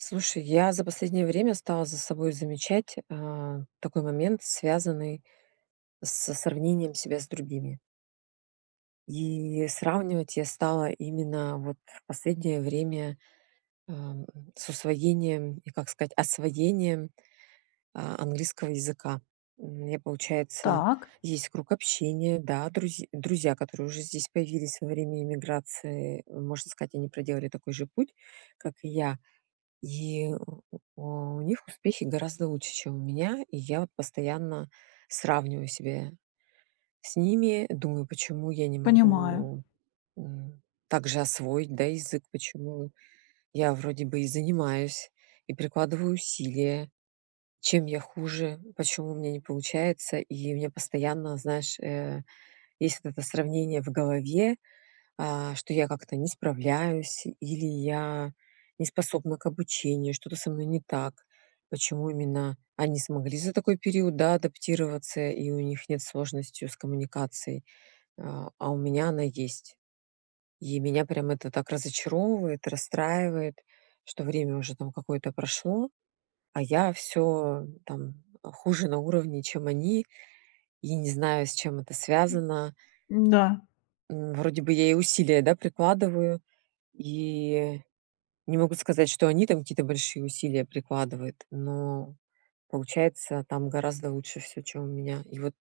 Слушай, я за последнее время стала за собой замечать, а, такой момент, связанный со сравнением себя с другими. И сравнивать я стала именно, вот, в последнее время, а, с усвоением и, как сказать, освоением а английского языка. Мне, получается, Так. есть круг общения, да, друз друзья, которые уже здесь появились во время иммиграции, можно сказать, они проделали такой же путь, как и я, и у у них успехи гораздо лучше, чем у меня. И я постоянно сравниваю себя с ними, думаю, почему я не Понимаю. могу, м, так же освоить, да, язык, почему я вроде бы и занимаюсь, и прикладываю усилия, чем я хуже? Почему у меня не получается? И у меня постоянно, знаешь, э, есть вот это сравнение в голове, а, что я как-то не справляюсь или я не способна к обучению, что-то со мной не так, почему именно они смогли за такой период, да, адаптироваться и у них нет сложности с коммуникацией, а а, у меня она есть. И меня прям это так разочаровывает, расстраивает, что время уже там какое-то прошло, а я всё, там, хуже на уровне, чем они, и не знаю, с чем это связано. Да. М, вроде бы я и усилия, да, прикладываю и не могу сказать, что они там какие-то большие усилия прикладывают, но получается там гораздо лучше всё, чем у меня. И вот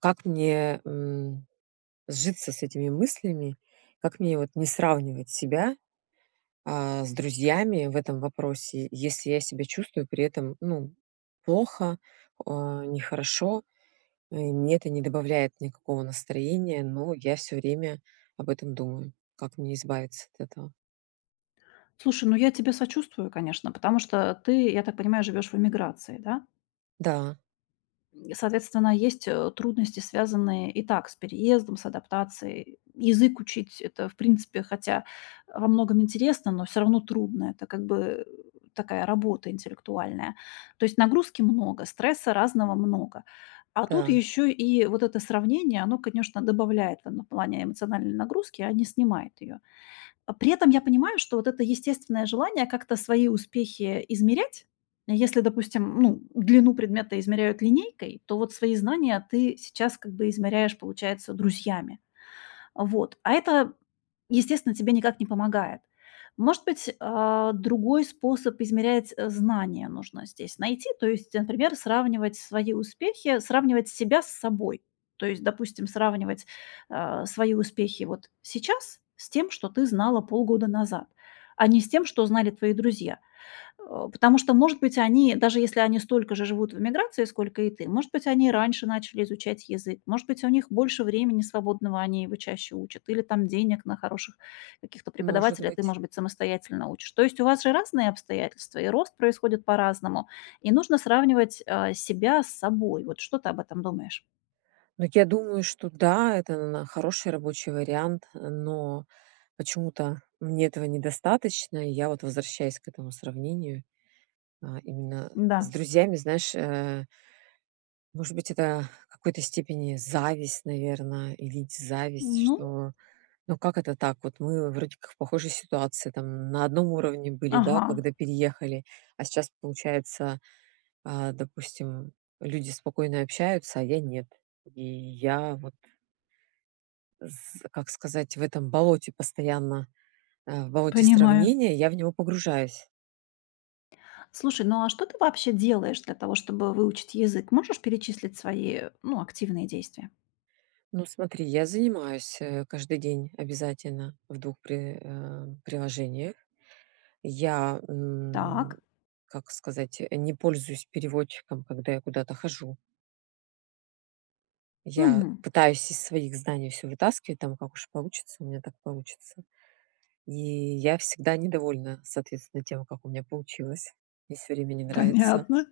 как мне, м, сжиться с этими мыслями, как мне вот не сравнивать себя, а, с друзьями в этом вопросе, если я себя чувствую при этом, ну, плохо, а, нехорошо. Мне это не добавляет никакого настроения, но я всё время об этом думаю. Как мне избавиться от этого? Слушай, ну, я тебе сочувствую, конечно, потому что ты, я так понимаю, живёшь в эмиграции, да? Да. Соответственно, есть, э, трудности, связанные и так с переездом, с адаптацией. Язык учить- это, в принципе, хотя, э, во многом интересно, но всё равно трудно. Это как бы такая работа интеллектуальная. То есть нагрузки много, стресса разного много. А тут Да. ещё и вот это сравнение- оно, конечно, добавляет, там, ну, в плане эмоциональной нагрузки, а не снимает её. Э, при этом я понимаю, что вот это естественное желание как-то свои успехи измерять если, допустим, ну, длину предмета измеряют линейкой, то вот свои знания ты сейчас как бы измеряешь, получается, друзьями. Вот. А это, естественно, тебе никак не помогает. Может быть, а, другой способ измерять, э, знания нужно здесь найти, то есть, например, сравнивать свои успехи сравнивать себя с собой. То есть, допустим, сравнивать, а, свои успехи вот сейчас с тем, что ты знала полгода назад, а не с тем, что знали твои друзья. Э, потому что, может быть, они, даже если они столько же живут в эмиграции, сколько и ты, может быть, они раньше начали изучать язык, может быть, у них больше времени свободного, они его чаще учат, или там денег на хороших каких-то Может преподавателей, а ты, быть. может быть, самостоятельно учишь. То есть у вас же разные обстоятельства, и рост происходит по-разному, и нужно сравнивать, а, себя с собой. Вот что ты об этом думаешь? Ну, я думаю, что да, это на хороший рабочий вариант, но почему-то мне этого недостаточно. Я вот возвращаюсь к этому сравнению, а, именно с Да. друзьями. Знаешь, э может быть, это в какой-то степени зависть, наверно, и ведь зависть, Ну. что ну как это так, вот мы вроде как в похожей ситуации, там, на одном уровне были, да, Ага. когда переехали, а сейчас, получается, а, допустим, люди спокойно общаются, а я нет. И я вот с как сказать, в этом болоте постоянно, э, в болоте Понимаю. сравнения, я в него погружаюсь. Слушай, ну, а что ты вообще делаешь для того, чтобы выучить язык? Можешь перечислить свои, ну, активные действия? Ну, смотри, я занимаюсь, э, каждый день обязательно в двух при э, приложениях. Я, м, Так. как сказать, э, не пользуюсь переводчиком, когда я куда-то хожу. Я Мгм. пытаюсь из своих знаний всё вытаскивать, там, как уж получится у меня, так получится. И я всегда недовольна, соответственно, тем, как у меня получилось. Мне всё время не нравится. Понятно.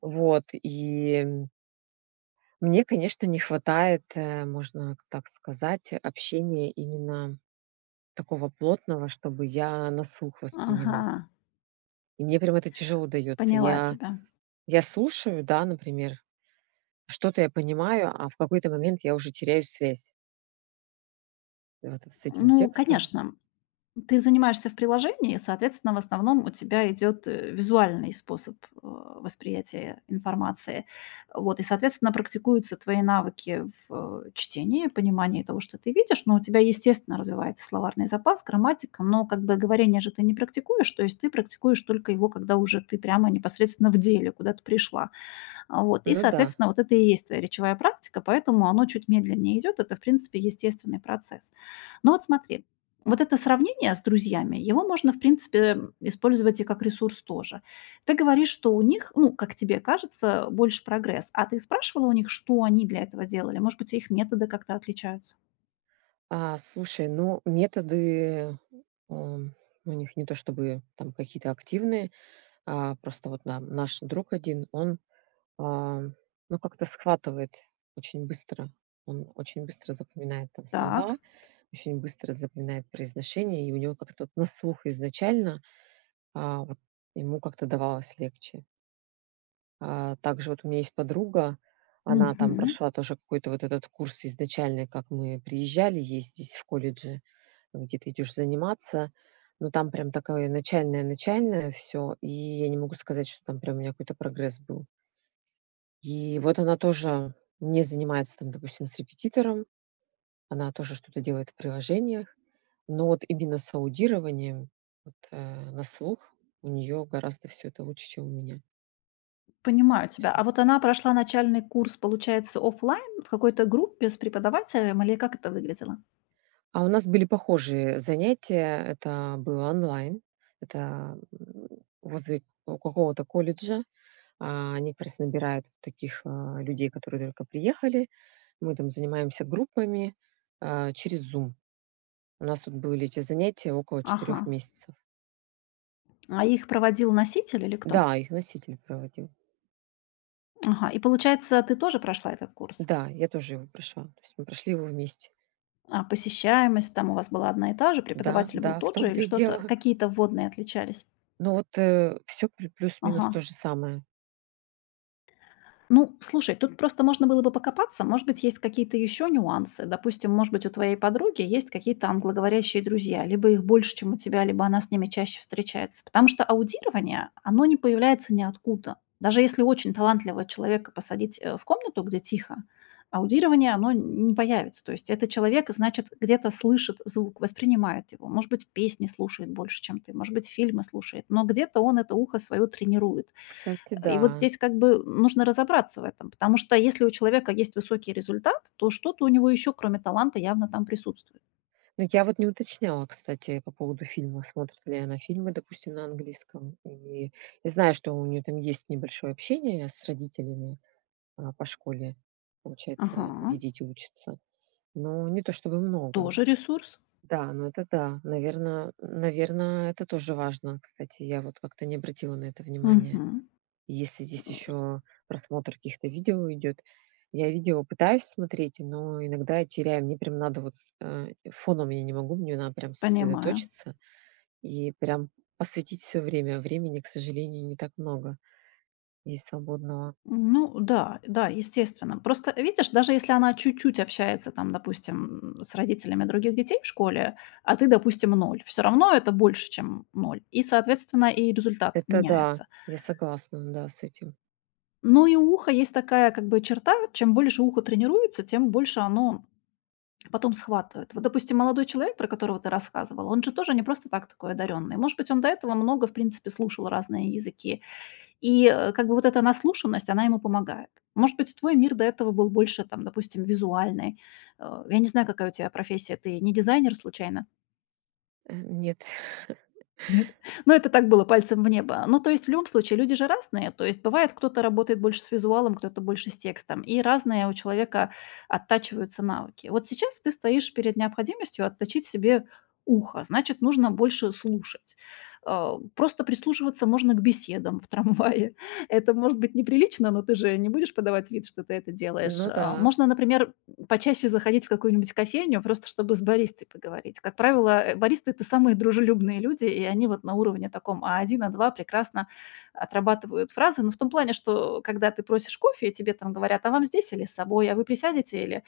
Вот, и м мне, конечно, не хватает, э, можно так сказать, общения именно такого плотного, чтобы я на слух воспринимала. Ага. И мне прям это тяжело даётся. Поняла Я, тебя. я слушаю, да, например, что-то я понимаю, а в какой-то момент я уже теряю связь вот с этим Ну, текстом. конечно. Ты занимаешься в приложении, соответственно, в основном у тебя идёт, э, визуальный способ, а, восприятия информации. Вот, и, соответственно, практикуются твои навыки в, э, чтении, понимании того, что ты видишь, но у тебя, естественно, развивается словарный запас, грамматика. Но, как бы, говорение же ты не практикуешь. То есть ты практикуешь только его, когда уже ты прямо, непосредственно, в деле куда-то пришла. А, вот. И, Ну да. соответственно, вот это и есть твоя речевая практика, поэтому оно чуть медленнее идёт, это, в принципе, естественный процесс. Но от смотри, вот это сравнение с друзьями, его можно, в принципе, эм, использовать и как ресурс тоже. Ты говоришь, что у них, ну, как тебе кажется, больше прогресс, а ты спрашивала у них, что они для этого делали? Может быть, их методы как-то отличаются? А, слушай, ну, методы, эм, у них не то чтобы там какие-то активные. А, просто вот нам наш друг один, он, а, ну, как-то схватывает очень быстро, он очень быстро запоминает там слова, Так. очень быстро запоминает произношение, и у него как-то от на слух изначально. А вот ему как-то давалось легче. А, также, вот, у меня есть подруга, она там Мгм. прошла тоже, какой-то, вот этот курс, изначальный, как мы приезжали, есть здесь в колледже, где ты идешь заниматься, но там прям такое, начальное-начальное всё, и я не могу сказать, что, там, прям, у нее какой-то прогресс был. И вот она тоже, не занимается, там, допустим, с репетитором, она тоже что-то делает в приложениях, но вот именно с аудированием, вот, э, на слух, у нее гораздо всё это лучше, чем у меня. Понимаю То тебя, есть она а вот она прошла начальный курс, получается, офлайн в какой-то группе с преподавателем или как это выглядело? А у нас были похожие занятия. Это было онлайн, это, м, возле какого-то колледжа. А, они как раз набирают таких, а, людей, которые только приехали. Мы там занимаемся группами, а, через "Зум". У нас тут были эти занятия около 4 Ага. месяцев. А их проводил носитель или кто? Да, их носитель проводил. Ага, и, получается, ты тоже прошла этот курс? Да, я тоже его прошла, то есть мы прошли его вместе. А посещаемость, там, у вас была одна и та же, Да, преподаватель был да, в тот же, или том-то и что-то дело. какие-то вводные отличались? Но вот, э, всё плю плюс минус Ага. тоже самое. Ну, слушай, тут просто можно было бы покопаться. Может быть, есть какие-то ещё нюансы. Допустим, может быть, у твоей подруги есть какие-то англоговорящие друзья, либо их больше, чем у тебя, либо она с ними чаще встречается. Потому что аудирование, оно не появляется ниоткуда. Даже если очень талантливого человека посадить, э, в комнату, где тихо, аудирование, оно н не появится. То есть этот человек, значит, где-то слышит звук, воспринимает его, может быть, песни слушает больше, чем ты, может быть фильмы слушает, но где-то он это ухо свое тренирует. Кстати, Э, и вот да. здесь, как бы, нужно разобраться в этом, потому что если у человека есть высокий результат, то что-то у него еще, кроме таланта явно там присутствует. Ну, я вот не уточняла, кстати, по поводу фильмов, смотрит ли она фильмы, допустим, на английском. И, я знаю, что у нее там есть небольшое общение с родителями, а, по школе, получается, где Ага. дети учатся, но не то, чтобы много. Тоже ресурс. Да, но это да, наверно н наверно, это тоже важно. Кстати, я вот как-то не обратила на это внимание, Мгм. если здесь еще просмотр каких-то видео идет. Я видео пытаюсь смотреть, но иногда я теряю, мне прям надо вот с э, фоном я не могу, мне надо прям Понимаю. сосредоточиться, и прям посвятить всё время. Времени к сожалению не так много есть свободного. М, ну да, да, естественно. Просто видишь, даже если она чуть-чуть общается там, допустим, м, с родителями других детей в школе, а ты, допустим, 0, всё равно это больше чем, м, 0. И, соответственно, и результат Это да, меняется. я согласна, да, с этим. Ну, и у уха есть такая как бы черта- чем больше ухо тренируется, тем больше оно потом схватывает. Вот, допустим, молодой человек, про которого ты рассказывала, он же тоже не просто так такой одаренный. Может быть, он до этого много в принципе слушал разные языки, и, э, как бы вот эта наслушанность, она ему помогает. Может быть, твой мир до этого был больше, там, допустим, визуальный. Э, я не знаю, какая у тя профессия, ты не дизайнер случайно? Э, нет. Нет? Ну, это так было, пальцем в небо. Ну, то есть в любом случае люди же разные, то есть бывает, кто-то работает больше с визуалом, кто-то больше с текстом, и разные у человека оттачиваются навыки. Вот сейчас ты стоишь перед необходимостью отточить себе ухо, значит нужно больше слушать. А, просто прислушиваться можно к беседам в трамвае, это может быть неприлично, но ты же не будешь подавать вид, что ты это делаешь, Ну а. да. Можно, например, почаще заходить в какую-нибудь кофейню, просто чтобы с баристой поговорить. Как правило, э, баристы- это самые дружелюбные люди, и они вот на, уровне таком А1, А2 прекрасно отрабатывают фразы, ну, в том плане, что, когда ты просишь кофе и тебе там говорят: "А вам здесь или с собой? А вы присядете или,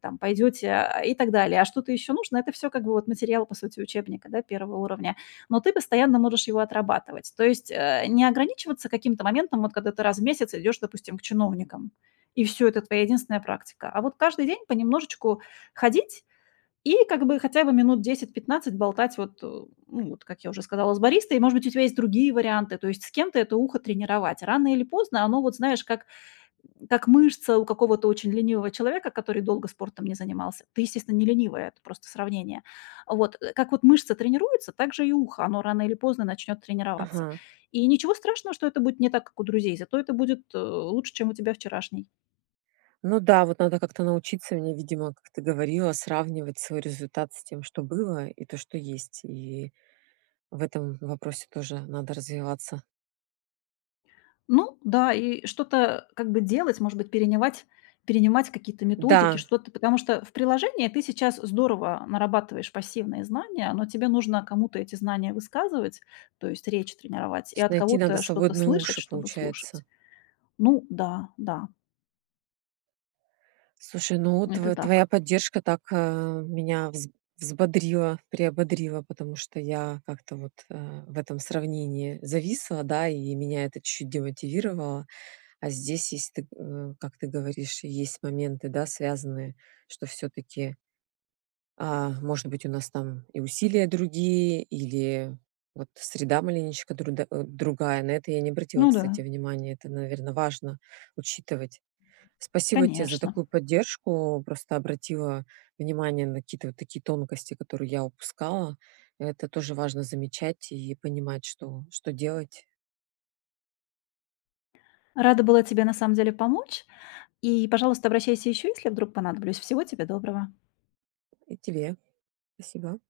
там, пойдёте?" Э, и так далее. "А что-то ещё нужно?"- Это всё как бы вот материал, по сути, учебника, да, 1 уровня. Но ты постоянно можешь его отрабатывать, то есть, э, не ограничиваться каким-то моментом, вот когда ты раз в месяц идёшь, допустим, к чиновникам, и всё, это твоя единственная практика. А вот каждый день понемножечку ходить и как бы хотя бы минут 10-15 болтать вот, ну, вот как я уже сказала, с баристой. И, может быть, у тебя есть другие варианты, то есть с кем-то это ухо тренировать. Рано или поздно оно вот, знаешь, как как мышца у какого-то очень ленивого человека, который долго спортом не занимался. Ты, естественно, не ленивая, это просто сравнение. Вот, э, как вот мышца тренируется, так же и ухо, оно рано или поздно начнет тренироваться. Мгм. И ничего страшного, что это будет не так, как у друзей, зато это будет, э, лучше, чем у тебя вчерашней. Ну да, вот надо как-то научиться мне, видимо, как ты говорила, сравнивать свой результат с тем, что было, и то, что есть. И в этом вопросе тоже надо развиваться. Ну да, и что-то как бы делать, может быть, перенимать перенимать какие-то методики, Да. что-то. Потому что в приложении ты сейчас здорово нарабатываешь пассивные знания, но тебе нужно кому-то эти знания высказывать, то есть речь тренировать, То и есть от найти надо кого-то что-то свободные слышать, уши, чтобы получается. слушать. Ну да, да. Слушай, ну, Это тв твоя так. поддержка так, э, меня вз взбодрила, приободрила, потому что я как-то вот, э, в этом сравнении зависла, да, и меня это чуть-чуть демотивировало. А здесь, если ты э, как ты говоришь, есть моменты, да, связанные, что всё-таки а, может быть, у нас там и усилия другие или, вот, среда маленечко друда э, другая. На это я не обратила, Ну кстати, да. внимание. Это, наверно, важно учитывать. Спасибо те за Конечно. такую поддержку. Просто обратила внимание на какие-то вот такие тонкости, которые я упускала. А это тоже важно замечать и понимать, что что делать. Рада была тебе, на самом деле, помочь, и, пожалуйста, обращайся еще, если вдруг понадоблюсь. Всего тебе доброго. И тебе спасибо.